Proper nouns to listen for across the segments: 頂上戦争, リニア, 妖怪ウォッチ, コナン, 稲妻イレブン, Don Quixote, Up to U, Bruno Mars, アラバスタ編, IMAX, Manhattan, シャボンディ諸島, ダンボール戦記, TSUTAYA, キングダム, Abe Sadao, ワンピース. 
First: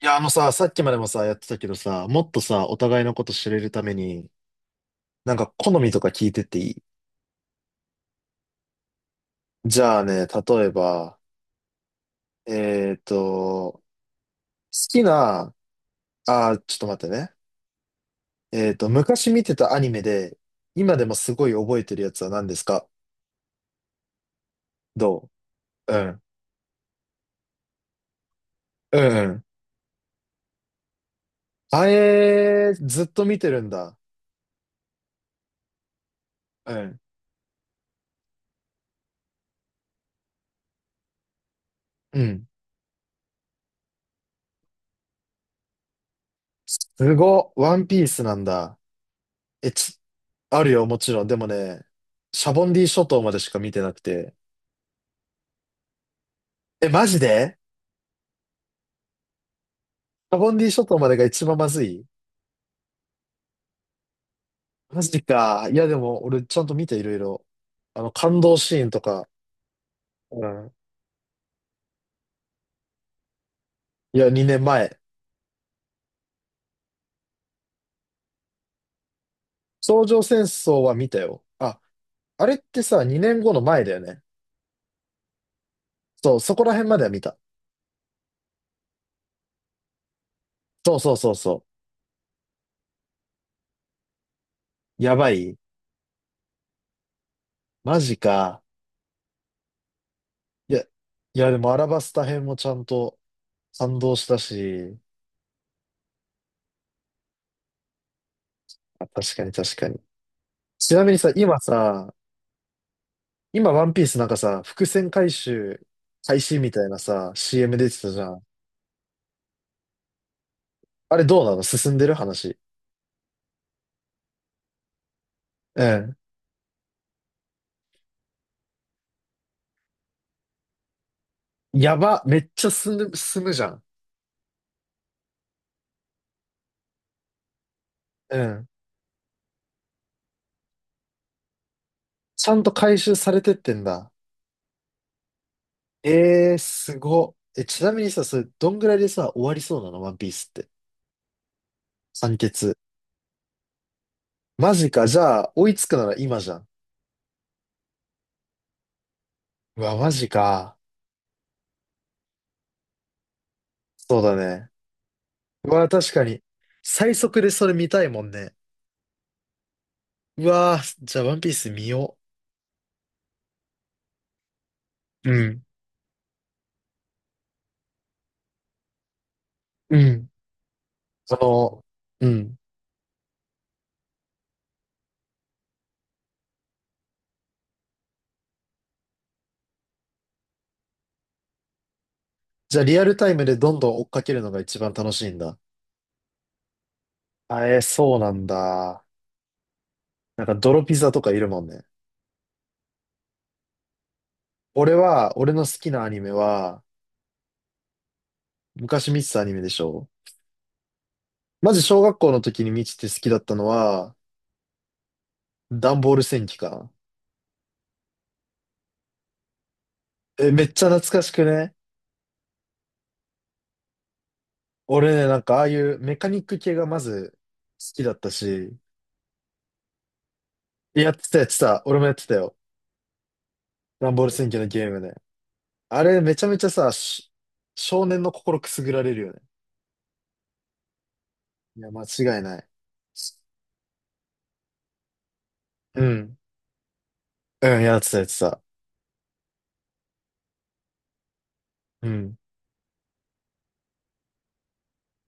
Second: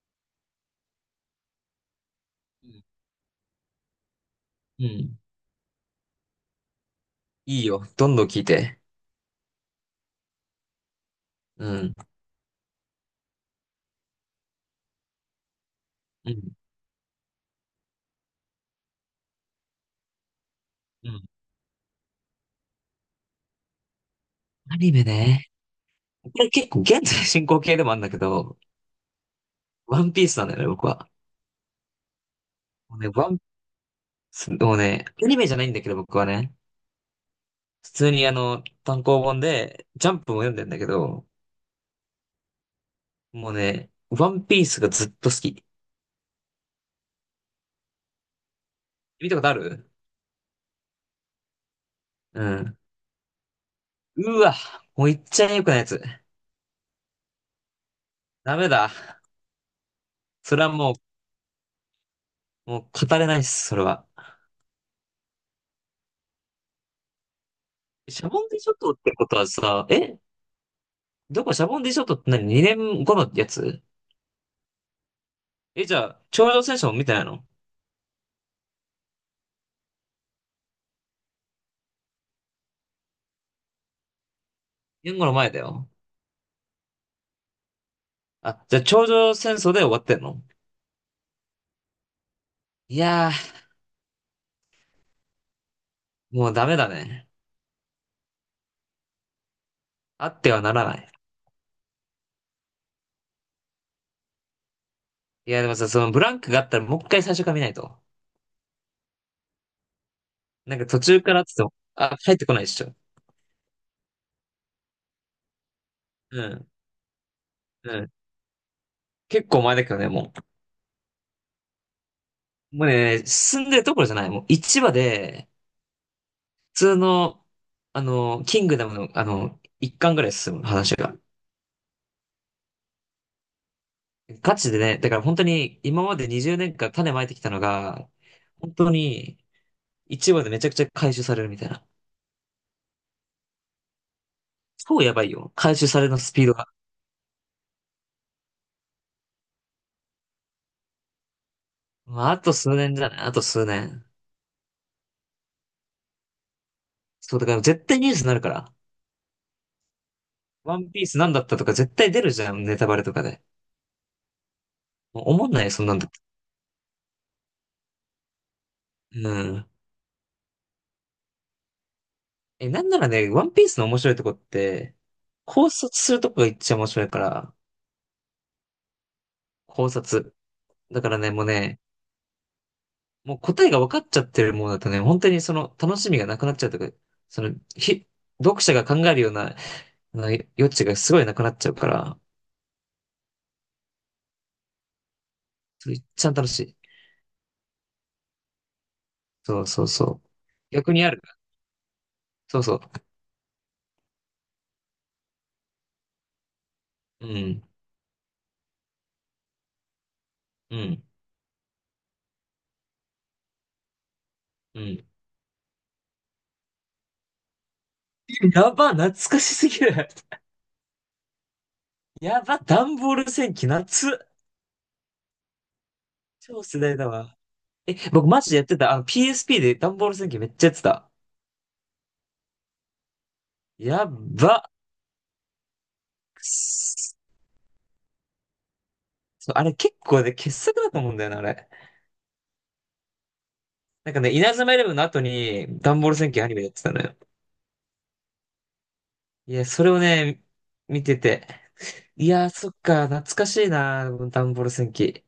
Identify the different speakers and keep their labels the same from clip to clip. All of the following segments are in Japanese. Speaker 1: いや、あのさ、さっきまでもさ、やってたけどさ、もっとさ、
Speaker 2: う
Speaker 1: お
Speaker 2: ん。
Speaker 1: 互いのこと知れるために、
Speaker 2: うん。
Speaker 1: なんか好みとか聞いてっていい？
Speaker 2: いいよ。どんどん聞いて。
Speaker 1: じゃあね、例えば、
Speaker 2: うん。
Speaker 1: 好きな、
Speaker 2: うん。
Speaker 1: ちょっと待ってね。昔見てたアニメで、今で
Speaker 2: う
Speaker 1: も
Speaker 2: ん。
Speaker 1: すごい覚えてるやつは何ですか？
Speaker 2: アニメ
Speaker 1: ど
Speaker 2: ね。
Speaker 1: ううん。
Speaker 2: これ結構現在進行形でもあるんだけど、
Speaker 1: うんうん。
Speaker 2: ワンピースなんだよね、僕は。
Speaker 1: あえー、
Speaker 2: もう
Speaker 1: ずっ
Speaker 2: ね、
Speaker 1: と見てるんだ。
Speaker 2: もうね、アニメじゃないんだけど、僕はね。
Speaker 1: うん。
Speaker 2: 普通にあの、単行本で、ジャンプも読んでんだけど、
Speaker 1: うん。
Speaker 2: もうね、ワンピースがずっと好き。
Speaker 1: すごっ。ワンピースなんだ。
Speaker 2: 見たことあ
Speaker 1: え、
Speaker 2: る？
Speaker 1: ち、あるよ、もちろん。でもね、
Speaker 2: う
Speaker 1: シャボン
Speaker 2: ん。
Speaker 1: ディ諸島までしか見てなくて。
Speaker 2: うわ、もう言っちゃえよくないやつ。
Speaker 1: え、マジで？
Speaker 2: ダメだ。
Speaker 1: カボン
Speaker 2: それ
Speaker 1: デ
Speaker 2: は
Speaker 1: ィ諸
Speaker 2: も
Speaker 1: 島までが一番まずい？
Speaker 2: う、もう語れないっす、それは。
Speaker 1: マジか。いや、でも、俺、ちゃんと見て、いろいろ。
Speaker 2: シャ
Speaker 1: 感
Speaker 2: ボン
Speaker 1: 動
Speaker 2: ディ諸
Speaker 1: シーン
Speaker 2: 島っ
Speaker 1: と
Speaker 2: てこ
Speaker 1: か。
Speaker 2: とはさ、
Speaker 1: うん。
Speaker 2: どこ？シャボンディショットって何？ 2 年後のやつ？
Speaker 1: いや、2年前。
Speaker 2: え、じゃあ、頂上戦争も見てないの？
Speaker 1: 頂上戦争は見たよ。あ、あれってさ、2年後の前だよね。
Speaker 2: 2 年後の前だよ。
Speaker 1: そう、そこら辺までは見た。
Speaker 2: あ、じゃあ頂上戦争で終わってんの？
Speaker 1: そうそうそうそ
Speaker 2: いやー、
Speaker 1: う。やばい。
Speaker 2: もうダメだね。
Speaker 1: マジか。
Speaker 2: あっては
Speaker 1: い
Speaker 2: な
Speaker 1: や、
Speaker 2: らない。
Speaker 1: いや、でも、アラバスタ編もちゃんと感動したし。
Speaker 2: いや、でもさ、そのブランクがあったらもう一回最初から見ないと。
Speaker 1: あ、確かに確かに。
Speaker 2: なんか
Speaker 1: ち
Speaker 2: 途
Speaker 1: なみに
Speaker 2: 中
Speaker 1: さ、
Speaker 2: からって
Speaker 1: 今
Speaker 2: 言っても、
Speaker 1: さ、
Speaker 2: あ、帰ってこないでしょ。
Speaker 1: 今、ワンピースなんかさ、伏線回収開
Speaker 2: う
Speaker 1: 始
Speaker 2: ん、
Speaker 1: みたいなさ、CM 出
Speaker 2: う
Speaker 1: てた
Speaker 2: ん。
Speaker 1: じゃん。
Speaker 2: 結構前だけどね、も
Speaker 1: あれどうなの？進んでる話。
Speaker 2: う。もうね、進んでるところじゃない。もう一話で、
Speaker 1: うん。
Speaker 2: 普通の、あの、キングダムの、あの、1巻ぐらい進む話が。
Speaker 1: やば、めっちゃ進む、進むじゃん。
Speaker 2: ガチでね、だから本当に今まで20年間種まいてきたのが、
Speaker 1: うん。
Speaker 2: 本当に一話でめちゃくちゃ回収されるみたいな。
Speaker 1: ちゃんと回収されてってんだ。
Speaker 2: 超やばいよ。回収されるのスピー
Speaker 1: え
Speaker 2: ド
Speaker 1: ー、
Speaker 2: が。
Speaker 1: すご。え、ちなみにさ、それ、どんぐらいでさ、終わりそうなのワンピースって。
Speaker 2: まあ、
Speaker 1: 完
Speaker 2: あと数
Speaker 1: 結。
Speaker 2: 年じゃない？あと数年。
Speaker 1: マジか。じゃあ、追いつくなら今じゃん。
Speaker 2: そう、だから絶対ニュースになるから。
Speaker 1: うわ、マジか。
Speaker 2: ワンピースなんだったとか絶対出るじゃん、ネタバレとかで。
Speaker 1: そうだね。
Speaker 2: もう思んない
Speaker 1: う
Speaker 2: よ、そん
Speaker 1: わ、
Speaker 2: なんだっ
Speaker 1: 確
Speaker 2: て。
Speaker 1: かに。最速でそれ見たいもんね。
Speaker 2: うん。
Speaker 1: うわ、じゃあ、ワンピース見よ
Speaker 2: え、なんならね、ワンピースの面白いとこって、
Speaker 1: う。うん。
Speaker 2: 考察するとこが一番面白いから、考
Speaker 1: うん。
Speaker 2: 察。だからね、もうね、
Speaker 1: そうん。
Speaker 2: もう答えが分かっちゃってるものだとね、本当にその楽しみがなくなっちゃうというか、その、読者が考えるような、あの余地がすごいなくなっちゃうから、
Speaker 1: じゃあリアルタイムでどんどん追っかけるのが一番楽しいんだ。
Speaker 2: それ一番楽しい。
Speaker 1: あ、えーそうなんだ。
Speaker 2: そうそうそう。
Speaker 1: なんか泥
Speaker 2: 逆
Speaker 1: ピ
Speaker 2: にあ
Speaker 1: ザと
Speaker 2: る。
Speaker 1: かいるもんね。
Speaker 2: そうそう。
Speaker 1: 俺は、俺の好きなアニメは、
Speaker 2: うん、
Speaker 1: 昔見てたアニメでしょ？
Speaker 2: うん、
Speaker 1: まず小学校の時に見てて好きだったのは、
Speaker 2: うん。
Speaker 1: ダンボール戦記かな。
Speaker 2: やば、懐かしすぎる。
Speaker 1: え、めっちゃ懐かしくね？
Speaker 2: やば、段ボール戦記、夏。
Speaker 1: 俺ね、なんかああいうメカニック
Speaker 2: 超
Speaker 1: 系
Speaker 2: 世
Speaker 1: が
Speaker 2: 代
Speaker 1: ま
Speaker 2: だ
Speaker 1: ず
Speaker 2: わ。
Speaker 1: 好
Speaker 2: え、
Speaker 1: きだっ
Speaker 2: 僕
Speaker 1: た
Speaker 2: マジでやっ
Speaker 1: し、
Speaker 2: てた。あの PSP で段ボール戦記めっちゃやってた。
Speaker 1: やってたやってた。俺もやってたよ。
Speaker 2: や
Speaker 1: ダンボール戦記の
Speaker 2: ば。
Speaker 1: ゲームね。あれめ
Speaker 2: く
Speaker 1: ちゃめちゃさ、
Speaker 2: っ
Speaker 1: 少年の心くすぐられるよね。
Speaker 2: そ、あれ結構ね、傑作だと思うんだよな、あれ。
Speaker 1: いや、間違いない。
Speaker 2: なんかね、稲妻イレブンの後に、ダン
Speaker 1: う
Speaker 2: ボール戦
Speaker 1: ん。
Speaker 2: 記アニメやってたのよ。
Speaker 1: うん、やってた、やってた。
Speaker 2: いや、それをね、見てて。
Speaker 1: う
Speaker 2: い
Speaker 1: ん。
Speaker 2: や、そっか、懐かしいな、ダンボール戦記。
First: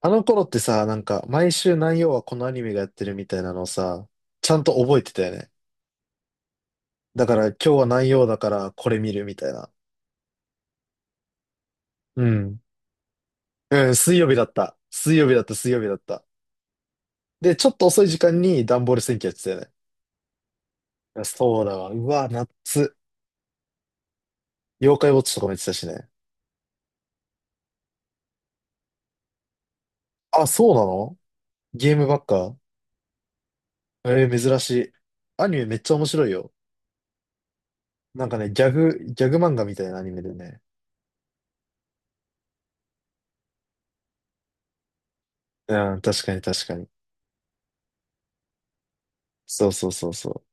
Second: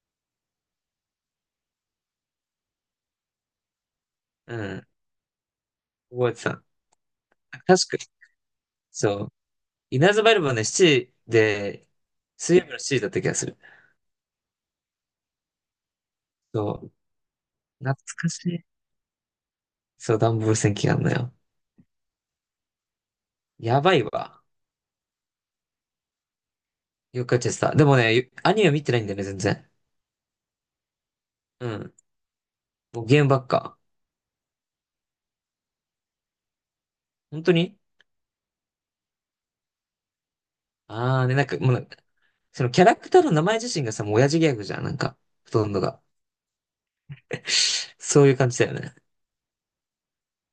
Speaker 1: あの頃ってさ、なんか、毎週何曜はこのアニメがやってるみたいなのをさ、ち
Speaker 2: う
Speaker 1: ゃんと
Speaker 2: ん、
Speaker 1: 覚えてたよね。
Speaker 2: 覚えてた。
Speaker 1: だから、今日は
Speaker 2: 確か、
Speaker 1: 何曜だから、これ見
Speaker 2: そ
Speaker 1: る
Speaker 2: う。
Speaker 1: みたいな。
Speaker 2: 稲妻イレブンはね、7で、
Speaker 1: う
Speaker 2: 水
Speaker 1: ん。
Speaker 2: 曜日の7だった気がする。
Speaker 1: うん、水曜日だった。水曜日だった、水曜日だった。
Speaker 2: そう、
Speaker 1: で、ちょっと
Speaker 2: 懐
Speaker 1: 遅い時
Speaker 2: か
Speaker 1: 間
Speaker 2: し
Speaker 1: に
Speaker 2: い。
Speaker 1: 段ボール戦記やってたよね。
Speaker 2: そう、ダンボール戦記があんの
Speaker 1: いや
Speaker 2: よ。
Speaker 1: そうだわ。うわ、夏。
Speaker 2: やばいわ。
Speaker 1: 妖怪ウォッチとかもやってたしね。
Speaker 2: よくやっちゃってた。でもね、アニメ見てないんだよね、全然。
Speaker 1: あ、そうなの？
Speaker 2: う
Speaker 1: ゲ
Speaker 2: ん。
Speaker 1: ームばっか？
Speaker 2: もうゲームばっか。
Speaker 1: えー、珍しい。アニメめっちゃ面白いよ。
Speaker 2: 本当に？
Speaker 1: なんかね、ギャグ漫画みたいなアニメでね。
Speaker 2: ああ、で、なんか、もうなんか、そのキャラクターの名前自身がさ、もう親父ギャグじゃん、なんか、ほとんど
Speaker 1: うん、
Speaker 2: が。
Speaker 1: 確かに確かに。
Speaker 2: そういう感じだよね。
Speaker 1: そうそうそうそ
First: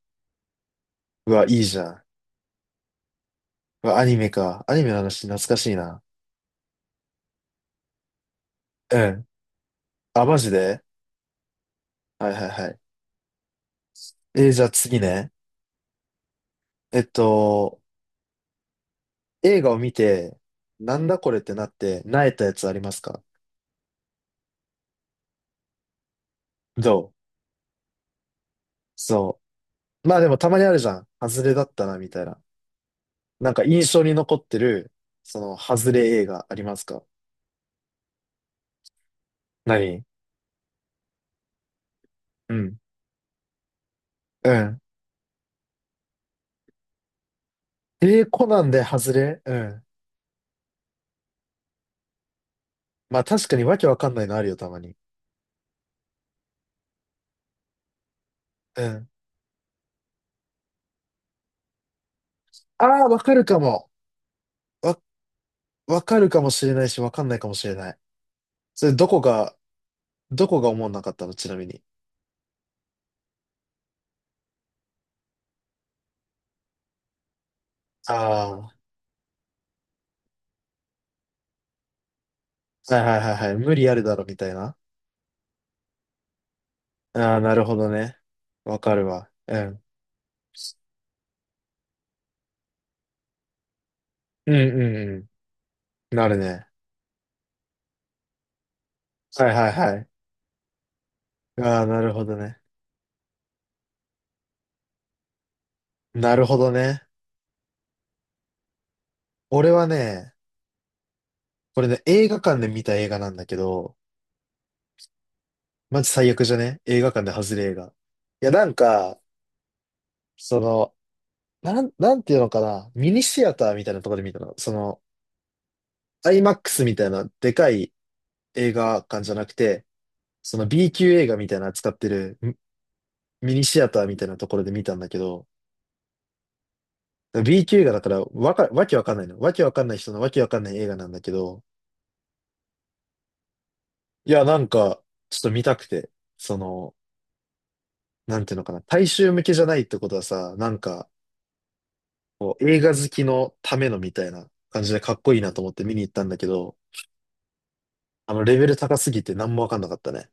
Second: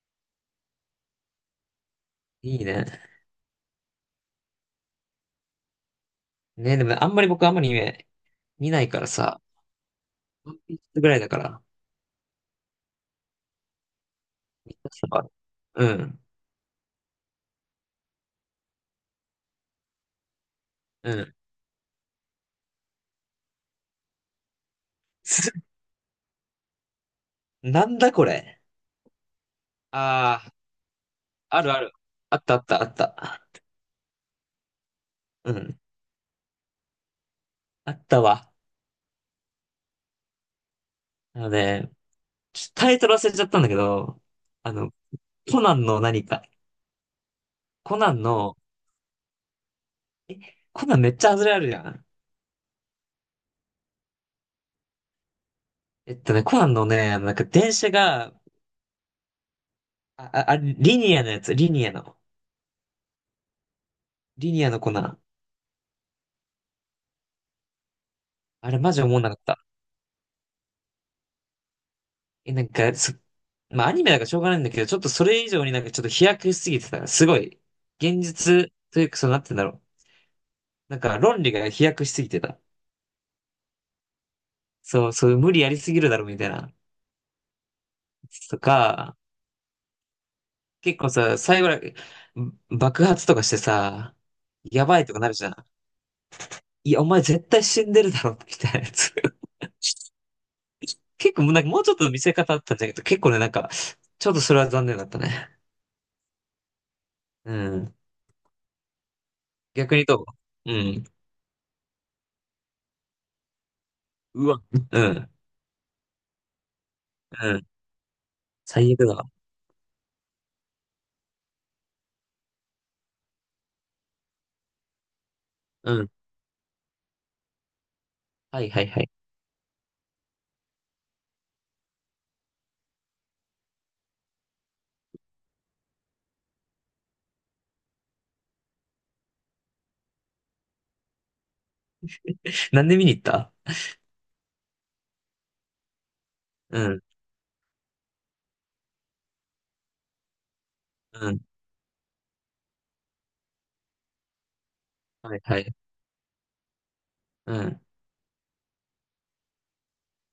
Speaker 1: う。うわ、いいじゃん。
Speaker 2: いいね。
Speaker 1: うわ、アニメか。アニメの話懐かしいな。
Speaker 2: ね、でもあんまり僕あんまりね、見ない
Speaker 1: う
Speaker 2: から
Speaker 1: ん。
Speaker 2: さ、
Speaker 1: あ、マジ
Speaker 2: ワンピー
Speaker 1: で？
Speaker 2: スぐらいだから、
Speaker 1: はいはいはい。じゃあ
Speaker 2: 見た
Speaker 1: 次
Speaker 2: ことあ
Speaker 1: ね。
Speaker 2: る？うん、
Speaker 1: えっと、映画を見て、なん
Speaker 2: う
Speaker 1: だこ
Speaker 2: ん。
Speaker 1: れってなって、萎えたやつありますか？
Speaker 2: す
Speaker 1: どう
Speaker 2: なんだこれ。
Speaker 1: そう。まあでも
Speaker 2: あ
Speaker 1: たまにあるじゃん。外れ
Speaker 2: あ、あ
Speaker 1: だ
Speaker 2: る
Speaker 1: っ
Speaker 2: あ
Speaker 1: た
Speaker 2: る。
Speaker 1: な、みたい
Speaker 2: あ
Speaker 1: な。
Speaker 2: ったあったあっ
Speaker 1: なん
Speaker 2: た。
Speaker 1: か印象に残ってる、
Speaker 2: うん。
Speaker 1: 外れ映画ありますか？
Speaker 2: あったわ。
Speaker 1: 何？
Speaker 2: あのね、
Speaker 1: うん。
Speaker 2: タイトル忘れちゃったんだけど、
Speaker 1: う
Speaker 2: あ
Speaker 1: ん。
Speaker 2: の、コナンの何か。コナ
Speaker 1: え
Speaker 2: ン
Speaker 1: ー、コ
Speaker 2: の、
Speaker 1: ナンで外れ？うん。
Speaker 2: コナンめっちゃ外れあるじゃん。
Speaker 1: まあ確かにわけわかんないのあるよ、たまに。
Speaker 2: えっとね、コナンのね、あのなんか電車が、
Speaker 1: うん。
Speaker 2: あ、リニアのやつ、リニアの。
Speaker 1: ああ、わかるかも。
Speaker 2: リニアのコ
Speaker 1: わ、
Speaker 2: ナン。
Speaker 1: わかるかもしれないし、わかんないかもしれない。
Speaker 2: あれ
Speaker 1: それ、
Speaker 2: マジ
Speaker 1: ど
Speaker 2: 思
Speaker 1: こ
Speaker 2: わなかっ
Speaker 1: が、
Speaker 2: た。
Speaker 1: どこが思わなかったの？ちなみに。
Speaker 2: え、なんか、まあアニメだからしょうがないんだけど、ちょっとそれ以上になんかちょっと飛躍しすぎてた。すごい。
Speaker 1: あ
Speaker 2: 現
Speaker 1: あ、
Speaker 2: 実
Speaker 1: は
Speaker 2: というか、そうなってんだろう。なんか論理が飛躍しすぎてた。
Speaker 1: いはいはいはい。無理あるだろ、みたいな。
Speaker 2: そう、そう、無理やりすぎるだろ、みたいな。
Speaker 1: ああ、なるほどね。
Speaker 2: と
Speaker 1: わかる
Speaker 2: か、
Speaker 1: わ。うん。
Speaker 2: 結構さ、最後ら、爆発とかしてさ、
Speaker 1: うん
Speaker 2: やばい
Speaker 1: うん
Speaker 2: とかな
Speaker 1: う
Speaker 2: るじゃん。
Speaker 1: ん。なるね。
Speaker 2: いや、お前絶対死んでるだろ、みたいなやつ。
Speaker 1: はいはいは
Speaker 2: 結構もう
Speaker 1: い。
Speaker 2: なんかも
Speaker 1: あ
Speaker 2: う
Speaker 1: あ、
Speaker 2: ちょっ
Speaker 1: な
Speaker 2: と
Speaker 1: る
Speaker 2: 見
Speaker 1: ほ
Speaker 2: せ
Speaker 1: ど
Speaker 2: 方あ
Speaker 1: ね。
Speaker 2: ったんだけど、結構ね、なんか、ちょっとそれは残念だったね。
Speaker 1: なるほどね。
Speaker 2: うん。
Speaker 1: 俺は
Speaker 2: 逆にど
Speaker 1: ね、
Speaker 2: う？うん。
Speaker 1: これね、映画館で見た映画なんだけど、
Speaker 2: うわ。うん。
Speaker 1: マジ最悪じゃね？映画館で
Speaker 2: う
Speaker 1: 外れ
Speaker 2: ん。
Speaker 1: 映画。いや、なん
Speaker 2: 最悪だ
Speaker 1: か、
Speaker 2: わ。
Speaker 1: その、なんていうのかな、ミニシアターみたいなところで見たの。
Speaker 2: うん。
Speaker 1: IMAX みたいなでかい
Speaker 2: はい
Speaker 1: 映
Speaker 2: はい
Speaker 1: 画
Speaker 2: はい。
Speaker 1: 館じゃなくて、その B 級映画みたいな扱ってるミニシアターみたいなところで見たんだけど、B 級映画だからわけわかんないの。わけわかんない人のわけわかんない映画なんだけど、
Speaker 2: なんで見に行った？
Speaker 1: いや、なんか、ちょっと見たくて、そ
Speaker 2: う
Speaker 1: の、
Speaker 2: ん。
Speaker 1: なんていうのかな、大衆向けじゃないってことはさ、なんか、
Speaker 2: うん。
Speaker 1: こう映画好きのためのみたいな感じでかっこ
Speaker 2: は
Speaker 1: いい
Speaker 2: い
Speaker 1: な
Speaker 2: は
Speaker 1: と思っ
Speaker 2: い。
Speaker 1: て見に行ったんだけど、
Speaker 2: うん。
Speaker 1: レベル高すぎて何もわかんなかったね。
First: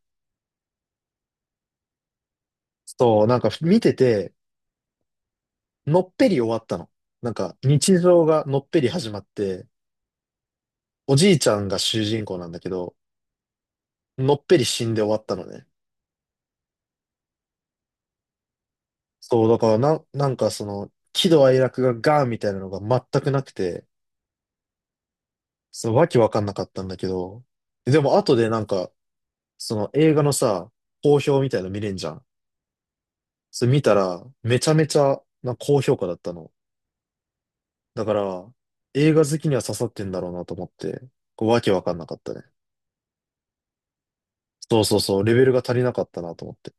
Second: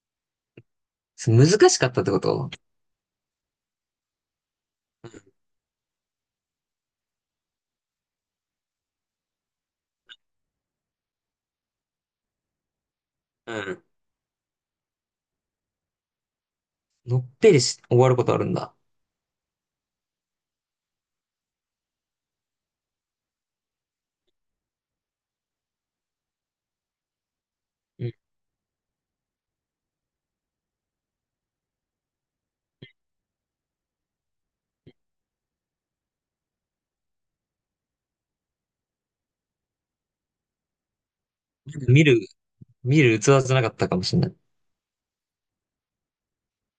Speaker 2: 難しかったってこと？
Speaker 1: そう、なんか見てて、
Speaker 2: う
Speaker 1: のっぺり終わったの。なんか、日常がのっぺり始まって、おじいちゃんが主人公なんだけど、
Speaker 2: ん。うん。
Speaker 1: のっぺり死んで終わったのね。
Speaker 2: のっぺりし、終わることあるんだ。
Speaker 1: そう、だからな、なんか喜怒哀楽がガーンみたいなのが全くなくて、そう、わけわかんなかったんだけど、で
Speaker 2: うん。
Speaker 1: も後でなんか、その映画のさ、好評みたいの見れんじゃん。それ見たら、めちゃめちゃな高評価だったの。だから、映画好きには刺さってんだろうなと思って、こうわけわかん
Speaker 2: 見
Speaker 1: なかっ
Speaker 2: る、
Speaker 1: たね。
Speaker 2: 見る器じゃなかったかもしれない。
Speaker 1: そうそうそう、レベルが足りなかったなと思って。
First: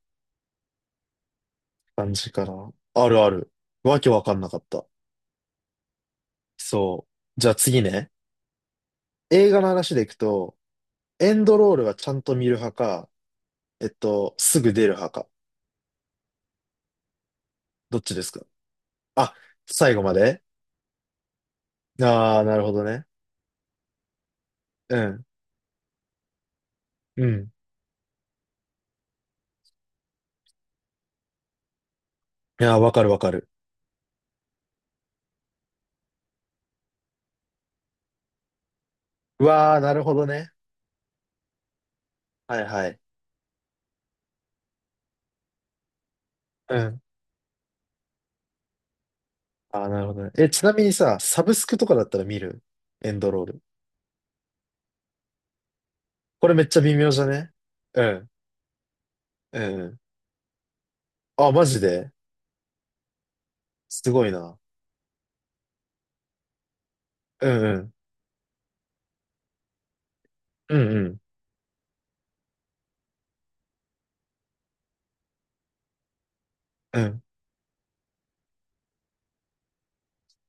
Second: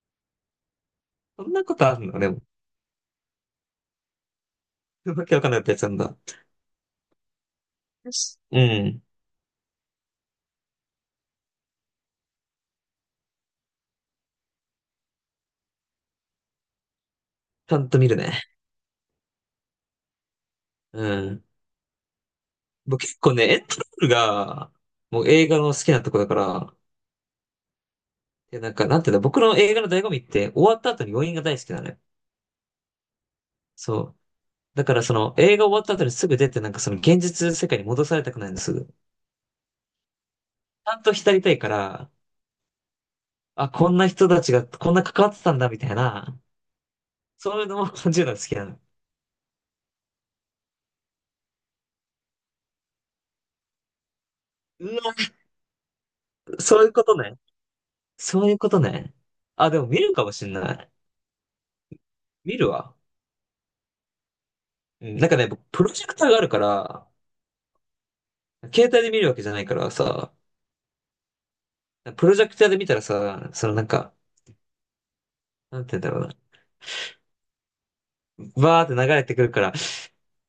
Speaker 2: そんなことある
Speaker 1: 感
Speaker 2: の？で
Speaker 1: じ
Speaker 2: も。
Speaker 1: かな。あるある。わけわかんなかった。
Speaker 2: わけわかんないやつなんだ。
Speaker 1: そう。じゃあ次ね。
Speaker 2: よし。うん。
Speaker 1: 映画の話でいくと、エンドロールはちゃんと見る派か、すぐ出る派か。
Speaker 2: ちゃん
Speaker 1: ど
Speaker 2: と
Speaker 1: っ
Speaker 2: 見
Speaker 1: ち
Speaker 2: る
Speaker 1: ですか？
Speaker 2: ね。
Speaker 1: あ、最後まで？
Speaker 2: うん。
Speaker 1: ああー、なるほど
Speaker 2: 僕
Speaker 1: ね。
Speaker 2: 結構ね、エンドロールが、
Speaker 1: う
Speaker 2: も
Speaker 1: ん。
Speaker 2: う映画の好きなとこだから、
Speaker 1: うん。
Speaker 2: で、なんか、なんていうんだ、僕の映画の醍醐味って、終わった後に余韻が大好きなのよ。
Speaker 1: いやー、わかるわかる。
Speaker 2: そう。だからその、映画終わった後にすぐ出て、なんかその現実世界に戻されたくないんです。ち
Speaker 1: うわあ、なるほどね。
Speaker 2: ゃんと浸りたいから、
Speaker 1: はいはい。
Speaker 2: あ、こんな人たちが、こんな関わってたんだ、みたいな、
Speaker 1: うん。
Speaker 2: そういうのも感じるのが好きなの。
Speaker 1: ああ、なるほどね。え、ちなみにさ、サブスクとかだったら見る？エンドロール。
Speaker 2: うわ、
Speaker 1: これめっちゃ
Speaker 2: そういう
Speaker 1: 微
Speaker 2: こ
Speaker 1: 妙
Speaker 2: と
Speaker 1: じゃ
Speaker 2: ね。
Speaker 1: ね？うん。
Speaker 2: そういうことね。
Speaker 1: う
Speaker 2: あ、で
Speaker 1: んう
Speaker 2: も
Speaker 1: ん。
Speaker 2: 見るかもしんない。
Speaker 1: あ、マジで？
Speaker 2: 見るわ。
Speaker 1: すごいな。
Speaker 2: うん、なんかね、僕プロジェクターがあるから、
Speaker 1: うんうん。
Speaker 2: 携帯で見るわけじゃないからさ、
Speaker 1: うんうん。
Speaker 2: プロジェクターで見たらさ、そのなんか、なんて言うんだろうな。
Speaker 1: うん、
Speaker 2: バーって流れてくるから、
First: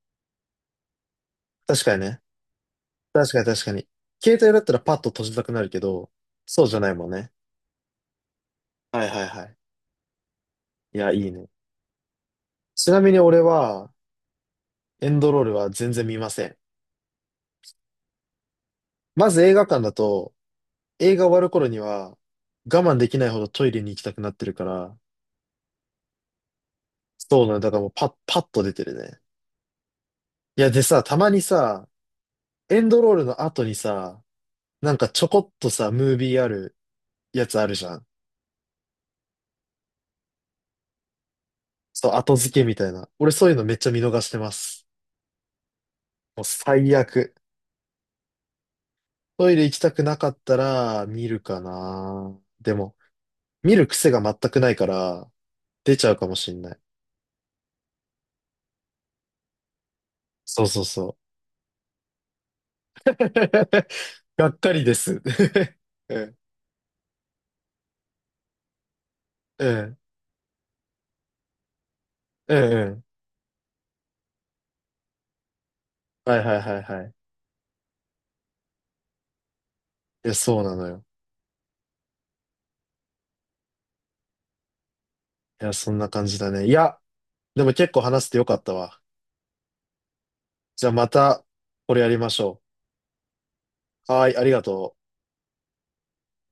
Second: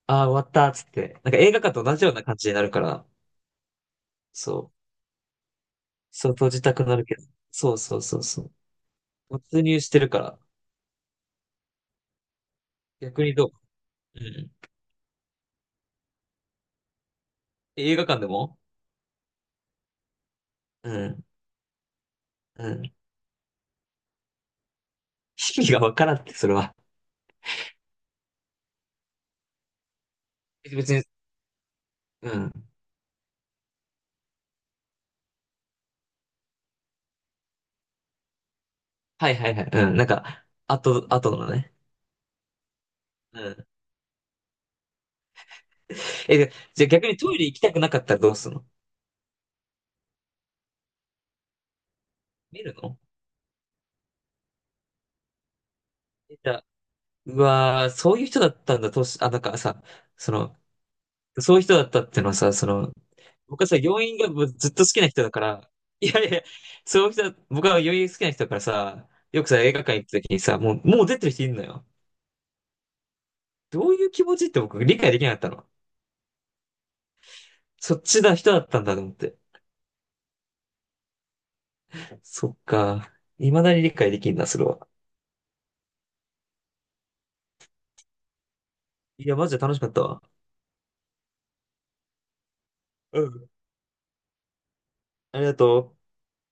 Speaker 2: ああ、終わったっつって、なんか映画館と
Speaker 1: 確か
Speaker 2: 同
Speaker 1: に
Speaker 2: じよう
Speaker 1: ね。
Speaker 2: な感じになるから、
Speaker 1: 確かに確かに。携帯
Speaker 2: そ
Speaker 1: だっ
Speaker 2: う、
Speaker 1: たらパッと閉じたくなるけど、
Speaker 2: そう閉じ
Speaker 1: そう
Speaker 2: た
Speaker 1: じゃ
Speaker 2: く
Speaker 1: ない
Speaker 2: なる
Speaker 1: もん
Speaker 2: けど、
Speaker 1: ね。
Speaker 2: そうそうそうそう。
Speaker 1: はいはいはい。
Speaker 2: 没入してるから、
Speaker 1: いや、いいね。ちなみに
Speaker 2: 逆に
Speaker 1: 俺
Speaker 2: どう？
Speaker 1: は、
Speaker 2: うん。
Speaker 1: エンドロールは全然見ません。
Speaker 2: 映画館でも？
Speaker 1: まず映画館だと、
Speaker 2: う
Speaker 1: 映
Speaker 2: ん、
Speaker 1: 画終わる頃には、
Speaker 2: うん。
Speaker 1: 我
Speaker 2: 意
Speaker 1: 慢できないほどトイレに行きたくなってるから、
Speaker 2: 味がわからんって、それは。
Speaker 1: そうなんだ、だからもうパッと出てるね。いや、で
Speaker 2: 別
Speaker 1: さ、
Speaker 2: に、
Speaker 1: たまにさ、
Speaker 2: うん。
Speaker 1: エンドロールの後にさ、なんかちょこっとさ、ムービーあるやつあるじゃん。
Speaker 2: はいはいはい。うん。なんか、あとのね。
Speaker 1: そう、後付けみたいな。俺
Speaker 2: う
Speaker 1: そういうの
Speaker 2: ん。
Speaker 1: めっちゃ見逃してます。
Speaker 2: え、
Speaker 1: もう
Speaker 2: で、じゃあ
Speaker 1: 最
Speaker 2: 逆にト
Speaker 1: 悪。
Speaker 2: イレ行きたくなかったらどうするの？
Speaker 1: トイレ行きたくなかったら見るかな。
Speaker 2: 見
Speaker 1: で
Speaker 2: る
Speaker 1: も、
Speaker 2: の？
Speaker 1: 見る癖が全くないから、出ちゃうかも
Speaker 2: 見
Speaker 1: しん
Speaker 2: た。
Speaker 1: ない。
Speaker 2: うわー、そういう人だったんだ、あ、なんかさ、その、
Speaker 1: そうそうそ
Speaker 2: そういう人だったっていうのはさ、そ
Speaker 1: う。
Speaker 2: の、僕はさ、病院が
Speaker 1: がっ
Speaker 2: ずっ
Speaker 1: か
Speaker 2: と
Speaker 1: り
Speaker 2: 好
Speaker 1: で
Speaker 2: きな人
Speaker 1: す。
Speaker 2: だから、い
Speaker 1: う
Speaker 2: やい
Speaker 1: ん、
Speaker 2: や、そういう人だ、僕は病院好きな人だからさ、よくさ、
Speaker 1: う
Speaker 2: 映画館
Speaker 1: ん、
Speaker 2: 行った時にさ、もう、もう出てる人いるのよ。
Speaker 1: うん、うん。
Speaker 2: どういう気持ちって僕理解できなかったの。
Speaker 1: はいはいはいはい。
Speaker 2: そっちだ人だったんだと思って。
Speaker 1: いや、そうなのよ。
Speaker 2: そっか。未だに理解できんな、それは。
Speaker 1: いや、そんな感じだね。いや、でも結構話してよかったわ。
Speaker 2: いや、マジで楽しかったわ。
Speaker 1: じゃあまた、これやりましょ
Speaker 2: うん。
Speaker 1: う。はーい、ありがとう。
Speaker 2: ありがとう。